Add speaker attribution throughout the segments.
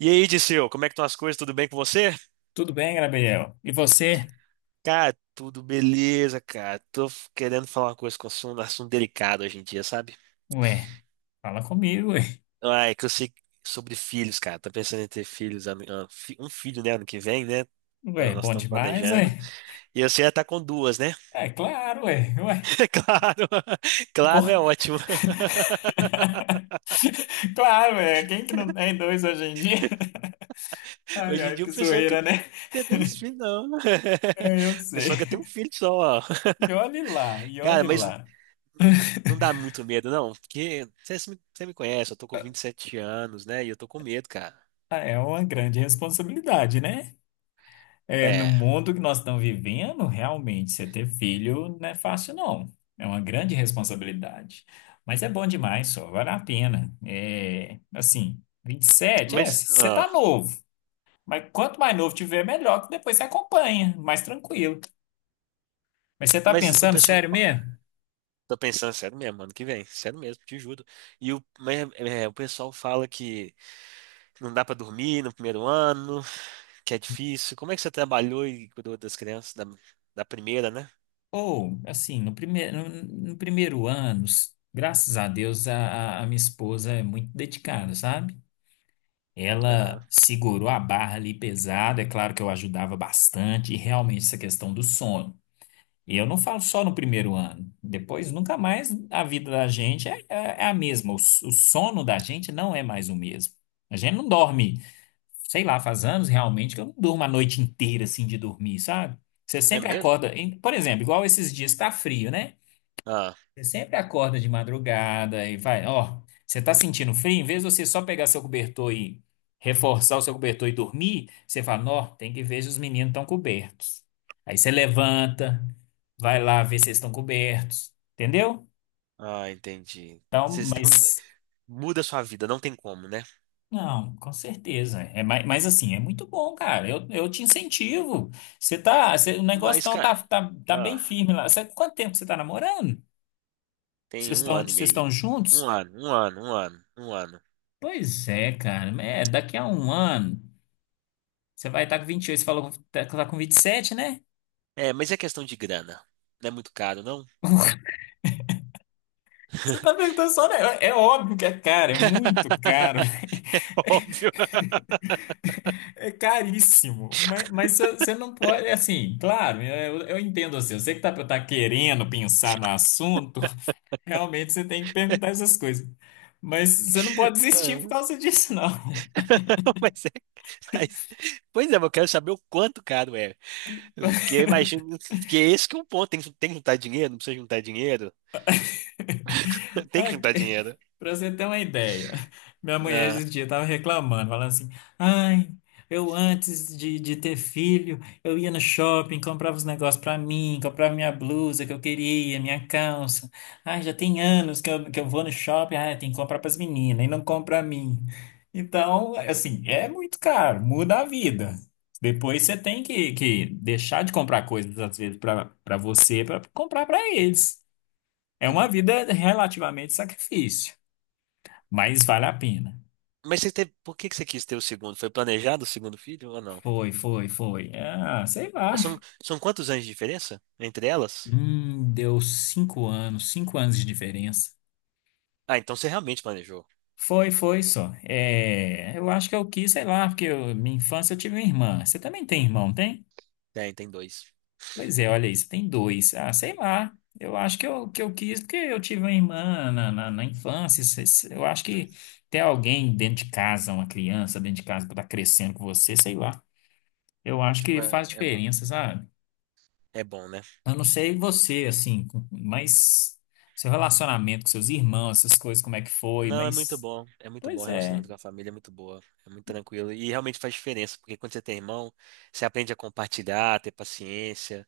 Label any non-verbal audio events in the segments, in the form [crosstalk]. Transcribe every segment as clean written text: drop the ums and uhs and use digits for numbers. Speaker 1: E aí, Disseu, como é que estão as coisas? Tudo bem com você?
Speaker 2: Tudo bem, Gabriel? E você?
Speaker 1: Cara, tudo beleza, cara. Tô querendo falar uma coisa um assunto delicado hoje em dia, sabe?
Speaker 2: Ué, fala comigo, ué.
Speaker 1: Ah, é que eu sei sobre filhos, cara. Tô pensando em ter filhos, um filho, né, ano que vem, né? Então,
Speaker 2: Ué,
Speaker 1: nós
Speaker 2: bom
Speaker 1: estamos
Speaker 2: demais, ué.
Speaker 1: planejando. E você já tá com duas, né?
Speaker 2: É claro, ué. Ué,
Speaker 1: [laughs] Claro,
Speaker 2: bom,
Speaker 1: claro, é ótimo.
Speaker 2: [laughs] claro, ué. Quem que não tem dois hoje em dia? [laughs] Ai,
Speaker 1: Hoje em
Speaker 2: ai,
Speaker 1: dia o
Speaker 2: que
Speaker 1: pessoal não quer
Speaker 2: zoeira, né?
Speaker 1: ter dois filhos, não.
Speaker 2: É, eu
Speaker 1: [laughs] O
Speaker 2: sei.
Speaker 1: pessoal quer ter um filho só,
Speaker 2: E olhe lá, e
Speaker 1: cara,
Speaker 2: olhe
Speaker 1: mas.
Speaker 2: lá.
Speaker 1: Não dá muito medo, não, porque você me conhece, eu tô com 27 anos, né? E eu tô com medo, cara.
Speaker 2: Ah, é uma grande responsabilidade, né? É, no
Speaker 1: É,
Speaker 2: mundo que nós estamos vivendo, realmente, você ter filho não é fácil, não. É uma grande responsabilidade. Mas é bom demais, só. Vale a pena. É, assim, 27 é,
Speaker 1: mas,
Speaker 2: você
Speaker 1: ah,
Speaker 2: tá novo. Mas quanto mais novo tiver, melhor, que depois você acompanha, mais tranquilo. Mas você tá
Speaker 1: mas o
Speaker 2: pensando
Speaker 1: pessoal.
Speaker 2: sério mesmo?
Speaker 1: Tô pensando, sério mesmo, ano que vem, sério mesmo, te juro. Mas, o pessoal fala que não dá pra dormir no primeiro ano, que é difícil. Como é que você trabalhou e cuidou das crianças da primeira, né?
Speaker 2: Ou, assim, no primeiro, no, no primeiro ano, graças a Deus, a minha esposa é muito dedicada, sabe?
Speaker 1: Aham.
Speaker 2: Ela segurou a barra ali pesada, é claro que eu ajudava bastante, e realmente essa questão do sono. E eu não falo só no primeiro ano, depois nunca mais a vida da gente é, é a mesma, o, o sono da gente não é mais o mesmo. A gente não dorme, sei lá, faz anos realmente que eu não durmo a noite inteira assim de dormir, sabe? Você
Speaker 1: É
Speaker 2: sempre
Speaker 1: mesmo?
Speaker 2: acorda, por exemplo, igual esses dias tá frio, né?
Speaker 1: Ah,
Speaker 2: Você sempre acorda de madrugada e vai, ó, você tá sentindo frio? Em vez de você só pegar seu cobertor e reforçar o seu cobertor e dormir, você fala, ó, tem que ver se os meninos estão cobertos. Aí você levanta, vai lá ver se eles estão cobertos, entendeu?
Speaker 1: ah, entendi.
Speaker 2: Então,
Speaker 1: Vocês estão.
Speaker 2: mas,
Speaker 1: Muda a sua vida, não tem como, né?
Speaker 2: não, com certeza. É, mas, assim, é muito bom, cara. Eu te incentivo. Você tá, o negócio
Speaker 1: Mas,
Speaker 2: então tá,
Speaker 1: cara.
Speaker 2: tá bem
Speaker 1: ah,
Speaker 2: firme lá. Sabe quanto tempo que você tá namorando?
Speaker 1: Tem um ano e
Speaker 2: Vocês
Speaker 1: meio.
Speaker 2: estão juntos?
Speaker 1: Um ano, um ano, um ano, um ano.
Speaker 2: Pois é, cara. É, daqui a um ano, você vai estar com 28. Você falou que tá com vinte e sete, né?
Speaker 1: É, mas é questão de grana. Não é muito caro, não?
Speaker 2: Você tá
Speaker 1: [laughs]
Speaker 2: perguntando só, né? É óbvio que é caro, é muito caro,
Speaker 1: É óbvio.
Speaker 2: [laughs] é caríssimo. Mas, mas você não pode, é assim, claro, eu entendo assim, você. Eu sei que tá, tá querendo pensar no assunto, [laughs] realmente você tem que perguntar essas coisas. Mas você não pode desistir por
Speaker 1: Ah.
Speaker 2: causa disso, não.
Speaker 1: [laughs] Mas é. Mas, pois é, mas eu quero saber o quanto caro é. Porque eu imagino. Porque é esse que é o ponto. Tem que juntar dinheiro, não precisa juntar dinheiro. [laughs] Tem que juntar dinheiro.
Speaker 2: Para [laughs] você ter uma ideia, minha mulher esse
Speaker 1: Ah.
Speaker 2: dia estava reclamando, falando assim: ai, eu antes de ter filho, eu ia no shopping, comprava os negócios para mim, comprava minha blusa que eu queria, minha calça. Ai, já tem anos que eu vou no shopping, ai, tem que comprar para as meninas e não compra para mim. Então, assim, é muito caro, muda a vida. Depois você tem que deixar de comprar coisas, às vezes, para você, para comprar para eles. É uma
Speaker 1: Hum.
Speaker 2: vida relativamente sacrifício, mas vale a pena.
Speaker 1: Mas você teve, por que que você quis ter o segundo? Foi planejado o segundo filho ou não?
Speaker 2: Foi. Ah, sei lá.
Speaker 1: É, são quantos anos de diferença entre elas?
Speaker 2: Deu cinco anos de diferença.
Speaker 1: Ah, então você realmente planejou.
Speaker 2: Foi, foi só. É, eu acho que eu quis, sei lá, minha infância eu tive uma irmã. Você também tem irmão, não tem?
Speaker 1: Tem dois.
Speaker 2: Pois é, olha aí, você tem dois. Ah, sei lá. Eu acho que eu quis porque eu tive uma irmã na infância. Eu acho que ter alguém dentro de casa, uma criança dentro de casa para estar crescendo com você, sei lá. Eu acho
Speaker 1: Tipo,
Speaker 2: que faz
Speaker 1: é bom.
Speaker 2: diferença, sabe?
Speaker 1: É bom, né?
Speaker 2: Eu não sei você, assim, mas seu relacionamento com seus irmãos, essas coisas, como é que foi,
Speaker 1: Não, é muito
Speaker 2: mas.
Speaker 1: bom. É muito bom o
Speaker 2: Pois é,
Speaker 1: relacionamento com a família, é muito boa. É muito tranquilo. E realmente faz diferença, porque quando você tem irmão, você aprende a compartilhar, a ter paciência.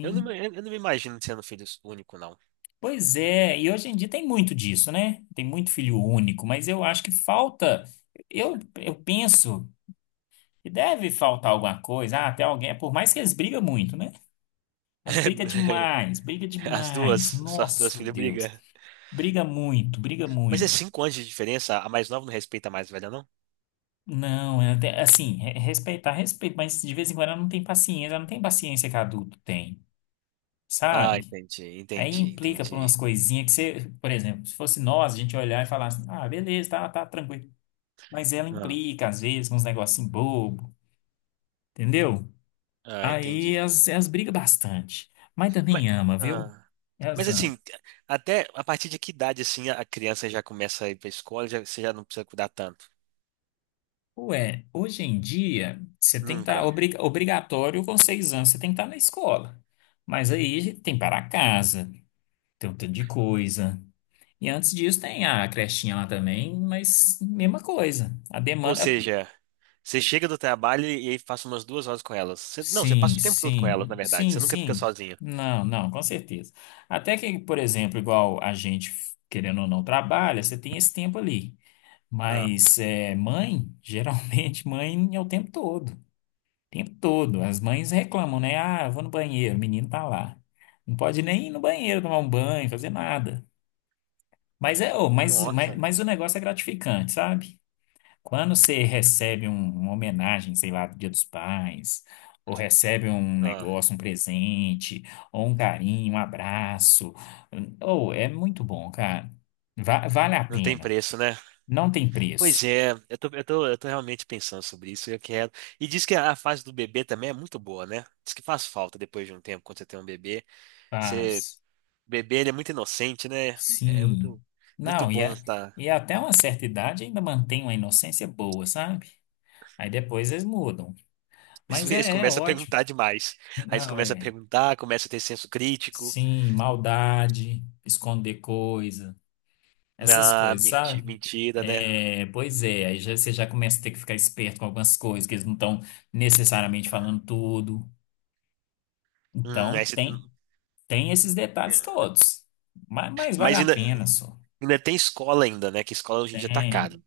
Speaker 1: Eu não, me- eu não me imagino sendo filho único, não.
Speaker 2: Pois é, e hoje em dia tem muito disso, né? Tem muito filho único, mas eu acho que falta. Eu penso que deve faltar alguma coisa, ah, até alguém, é por mais que eles brigam muito, né? Mas briga
Speaker 1: [laughs]
Speaker 2: demais, briga
Speaker 1: As
Speaker 2: demais.
Speaker 1: duas, só as duas
Speaker 2: Nossa,
Speaker 1: filhas brigam.
Speaker 2: Deus. Briga muito, briga
Speaker 1: Mas é
Speaker 2: muito.
Speaker 1: 5 anos de diferença, a mais nova não respeita a mais velha, não?
Speaker 2: Não, é até assim, respeitar, respeito, mas de vez em quando ela não tem paciência, ela não tem paciência que adulto tem,
Speaker 1: Ah,
Speaker 2: sabe?
Speaker 1: entendi,
Speaker 2: Aí
Speaker 1: entendi,
Speaker 2: implica por umas
Speaker 1: entendi.
Speaker 2: coisinhas que você, por exemplo, se fosse nós, a gente olhar e falar assim, ah, beleza, tá, tá tranquilo. Mas ela
Speaker 1: Ah,
Speaker 2: implica, às vezes, com uns negocinhos bobo, entendeu?
Speaker 1: ah,
Speaker 2: Aí
Speaker 1: entendi.
Speaker 2: elas brigam bastante. Mas
Speaker 1: Mas,
Speaker 2: também ama, viu?
Speaker 1: ah, Mas
Speaker 2: Elas amam.
Speaker 1: assim, até a partir de que idade assim a criança já começa a ir para a escola, já, você já não precisa cuidar tanto?
Speaker 2: Ué, hoje em dia, você tem que estar
Speaker 1: Nunca.
Speaker 2: obrigatório com seis anos, você tem que estar na escola. Mas aí tem para casa. Tem um tanto de coisa. E antes disso tem a crechinha lá também, mas mesma coisa. A
Speaker 1: Ou
Speaker 2: demanda.
Speaker 1: seja, você chega do trabalho e aí passa umas 2 horas com elas. Não, você passa o tempo todo com elas, na verdade. Você nunca fica
Speaker 2: Sim.
Speaker 1: sozinha.
Speaker 2: Não, não, com certeza. Até que, por exemplo, igual a gente, querendo ou não, trabalha, você tem esse tempo ali.
Speaker 1: Ah,
Speaker 2: Mas é, mãe, geralmente [laughs] mãe é o tempo todo. O tempo todo. As mães reclamam, né? Ah, eu vou no banheiro, o menino tá lá. Não pode nem ir no banheiro tomar um banho, fazer nada. Mas é, ô,
Speaker 1: nossa.
Speaker 2: mas o negócio é gratificante, sabe? Quando você recebe uma homenagem, sei lá, do Dia dos Pais, ou recebe um
Speaker 1: Ah,
Speaker 2: negócio, um presente, ou um carinho, um abraço, ou é muito bom, cara. Vale a
Speaker 1: não tem
Speaker 2: pena.
Speaker 1: preço, né?
Speaker 2: Não tem
Speaker 1: Pois
Speaker 2: preço.
Speaker 1: é, eu tô realmente pensando sobre isso. Eu quero. E diz que a fase do bebê também é muito boa, né? Diz que faz falta depois de um tempo, quando você tem um bebê. Você,
Speaker 2: Paz.
Speaker 1: o bebê, ele é muito inocente, né? É
Speaker 2: Sim.
Speaker 1: muito, muito
Speaker 2: Não, e,
Speaker 1: bom, tá?
Speaker 2: e até uma certa idade ainda mantém uma inocência boa, sabe? Aí depois eles mudam.
Speaker 1: Eles [laughs]
Speaker 2: Mas
Speaker 1: eles
Speaker 2: é
Speaker 1: começam a
Speaker 2: ótimo.
Speaker 1: perguntar demais. Aí eles
Speaker 2: Não,
Speaker 1: começam a
Speaker 2: é.
Speaker 1: perguntar, começam a ter senso crítico.
Speaker 2: Sim, maldade, esconder coisas, essas
Speaker 1: Ah,
Speaker 2: coisas, sabe?
Speaker 1: mentira, né?
Speaker 2: É, pois é, você já começa a ter que ficar esperto com algumas coisas, que eles não estão necessariamente falando tudo.
Speaker 1: Hum, aí
Speaker 2: Então,
Speaker 1: você-
Speaker 2: tem esses
Speaker 1: hum,
Speaker 2: detalhes todos. Mas vale
Speaker 1: Mas
Speaker 2: a
Speaker 1: ainda,
Speaker 2: pena só.
Speaker 1: ainda tem escola ainda, né? Que escola hoje em dia tá
Speaker 2: Tem,
Speaker 1: caro.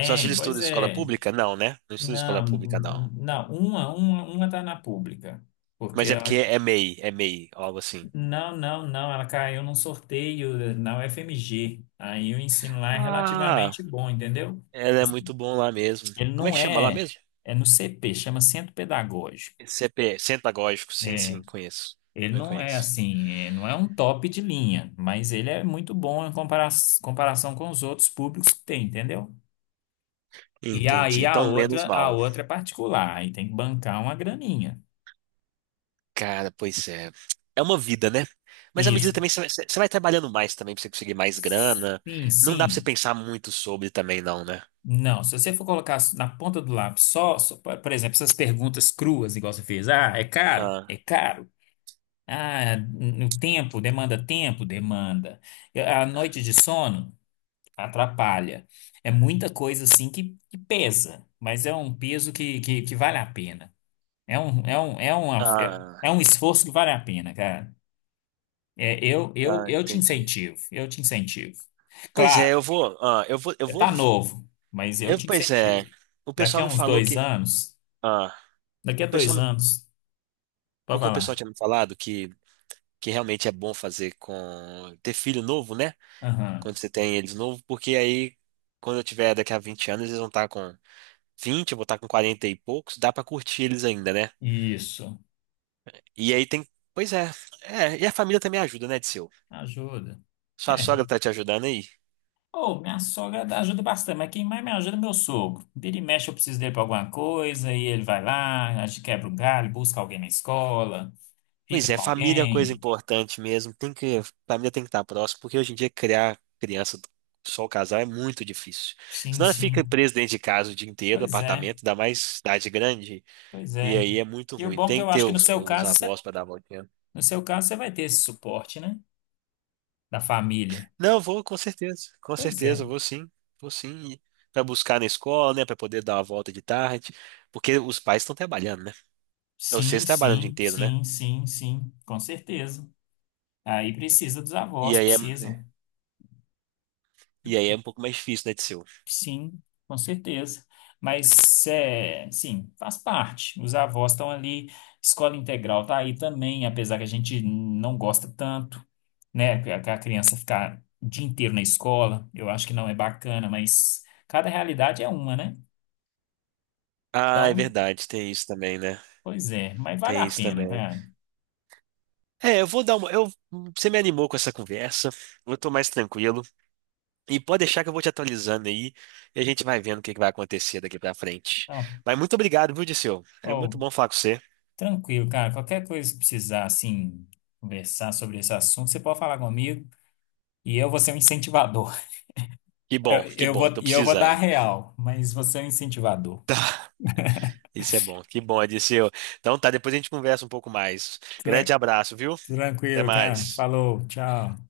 Speaker 1: Só se ele estuda
Speaker 2: pois
Speaker 1: em escola
Speaker 2: é.
Speaker 1: pública? Não, né? Não estuda em escola
Speaker 2: Não,
Speaker 1: pública, não.
Speaker 2: não, uma tá na pública. Porque
Speaker 1: Mas é porque
Speaker 2: ela.
Speaker 1: é MEI, algo assim.
Speaker 2: Não, não, não, ela caiu num sorteio na UFMG. Aí o ensino lá é
Speaker 1: Ah,
Speaker 2: relativamente bom, entendeu?
Speaker 1: ela é
Speaker 2: Assim,
Speaker 1: muito bom lá mesmo.
Speaker 2: ele
Speaker 1: Como é
Speaker 2: não
Speaker 1: que chama lá
Speaker 2: é,
Speaker 1: mesmo?
Speaker 2: é no CP, chama Centro Pedagógico.
Speaker 1: CP, Centro Pedagógico, sim,
Speaker 2: É,
Speaker 1: sim, conheço.
Speaker 2: ele
Speaker 1: Eu
Speaker 2: não é
Speaker 1: conheço.
Speaker 2: assim, é, não é um top de linha, mas ele é muito bom em comparação com os outros públicos que tem, entendeu? E
Speaker 1: Entendi.
Speaker 2: aí
Speaker 1: Então, menos
Speaker 2: a
Speaker 1: mal.
Speaker 2: outra é particular, aí tem que bancar uma graninha.
Speaker 1: Cara, pois é. É uma vida, né? Mas à medida
Speaker 2: Isso.
Speaker 1: também você vai trabalhando mais também pra você conseguir mais grana.
Speaker 2: Sim,
Speaker 1: Não dá pra você
Speaker 2: sim.
Speaker 1: pensar muito sobre também, não, né?
Speaker 2: Não, se você for colocar na ponta do lápis só, só, por exemplo, essas perguntas cruas, igual você fez, ah, é caro? É
Speaker 1: Ah,
Speaker 2: caro. Ah, no tempo, demanda tempo, demanda. A noite de sono atrapalha. É muita coisa assim que pesa, mas é um peso que, que vale a pena. É um, é um, é uma, é
Speaker 1: ah,
Speaker 2: é um esforço que vale a pena, cara. É,
Speaker 1: ah,
Speaker 2: eu te
Speaker 1: entendi.
Speaker 2: incentivo, eu te incentivo.
Speaker 1: Pois
Speaker 2: Claro,
Speaker 1: é, eu vou, ah, eu vou, eu
Speaker 2: você
Speaker 1: vou,
Speaker 2: tá novo, mas eu
Speaker 1: eu,
Speaker 2: te
Speaker 1: pois é,
Speaker 2: incentivo.
Speaker 1: o
Speaker 2: Daqui
Speaker 1: pessoal
Speaker 2: a
Speaker 1: me
Speaker 2: uns
Speaker 1: falou
Speaker 2: dois
Speaker 1: que,
Speaker 2: anos,
Speaker 1: ah,
Speaker 2: daqui
Speaker 1: o
Speaker 2: a dois
Speaker 1: pessoal, me-
Speaker 2: anos, pode
Speaker 1: porque o pessoal
Speaker 2: falar.
Speaker 1: tinha me falado que realmente é bom fazer com, ter filho novo, né?
Speaker 2: Aham,
Speaker 1: Quando você tem eles novo, porque aí, quando eu tiver daqui a 20 anos, eles vão estar com 20, eu vou estar com 40 e poucos, dá pra curtir eles ainda, né?
Speaker 2: isso,
Speaker 1: E aí tem. Pois é. É, e a família também ajuda, né, Disseu?
Speaker 2: ajuda.
Speaker 1: Sua
Speaker 2: É,
Speaker 1: sogra tá te ajudando aí?
Speaker 2: oh, ajuda bastante, mas quem mais me ajuda é meu sogro. Vira e mexe, eu preciso dele pra alguma coisa, e ele vai lá, a gente quebra um galho, busca alguém na escola,
Speaker 1: Pois
Speaker 2: fica
Speaker 1: é,
Speaker 2: com
Speaker 1: família é coisa
Speaker 2: alguém.
Speaker 1: importante mesmo. Tem que. Família tem que estar próximo, porque hoje em dia criar criança só o casal é muito difícil.
Speaker 2: Sim,
Speaker 1: Senão ela fica
Speaker 2: sim.
Speaker 1: presa dentro de casa o dia inteiro,
Speaker 2: Pois é,
Speaker 1: apartamento, dá mais cidade grande.
Speaker 2: pois
Speaker 1: E
Speaker 2: é.
Speaker 1: aí é muito
Speaker 2: E o
Speaker 1: ruim.
Speaker 2: bom é que
Speaker 1: Tem
Speaker 2: eu
Speaker 1: que ter
Speaker 2: acho que no
Speaker 1: os,
Speaker 2: seu
Speaker 1: os
Speaker 2: caso, você,
Speaker 1: avós para dar a voltinha.
Speaker 2: no seu caso, você vai ter esse suporte, né? Da família.
Speaker 1: Não, vou com certeza. Com
Speaker 2: Pois
Speaker 1: certeza,
Speaker 2: é.
Speaker 1: vou sim. Vou sim. Para buscar na escola, né? Para poder dar uma volta de tarde. Porque os pais estão trabalhando, né?
Speaker 2: Sim,
Speaker 1: Vocês trabalham o dia
Speaker 2: sim,
Speaker 1: inteiro, né?
Speaker 2: sim, sim, sim, com certeza. Aí precisa dos
Speaker 1: E
Speaker 2: avós,
Speaker 1: aí é, É.
Speaker 2: precisam.
Speaker 1: e aí é um pouco mais difícil, né, Tseu?
Speaker 2: Sim, com certeza. Mas, é, sim, faz parte. Os avós estão ali, escola integral tá aí também, apesar que a gente não gosta tanto, né? Que a criança ficar o dia inteiro na escola, eu acho que não é bacana, mas cada realidade é uma, né?
Speaker 1: Ah, é
Speaker 2: Então,
Speaker 1: verdade, tem isso também, né?
Speaker 2: pois é, mas vale a
Speaker 1: Tem isso
Speaker 2: pena,
Speaker 1: também.
Speaker 2: cara.
Speaker 1: É, eu vou dar uma. Você me animou com essa conversa. Eu tô mais tranquilo. E pode deixar que eu vou te atualizando aí e a gente vai vendo o que que vai acontecer daqui pra frente.
Speaker 2: Então,
Speaker 1: Mas muito obrigado, viu, Dirceu? É
Speaker 2: ó,
Speaker 1: muito bom falar com você.
Speaker 2: tranquilo, cara. Qualquer coisa que precisar, assim, conversar sobre esse assunto, você pode falar comigo e eu vou ser um incentivador. Eu,
Speaker 1: Que
Speaker 2: eu
Speaker 1: bom,
Speaker 2: vou,
Speaker 1: tô
Speaker 2: e eu vou dar a
Speaker 1: precisando.
Speaker 2: real, mas você é um incentivador.
Speaker 1: Isso é bom, que bom, Dirceu. Então tá, depois a gente conversa um pouco mais. Grande
Speaker 2: Tran-
Speaker 1: abraço, viu? Até
Speaker 2: tranquilo, cara.
Speaker 1: mais.
Speaker 2: Falou, tchau.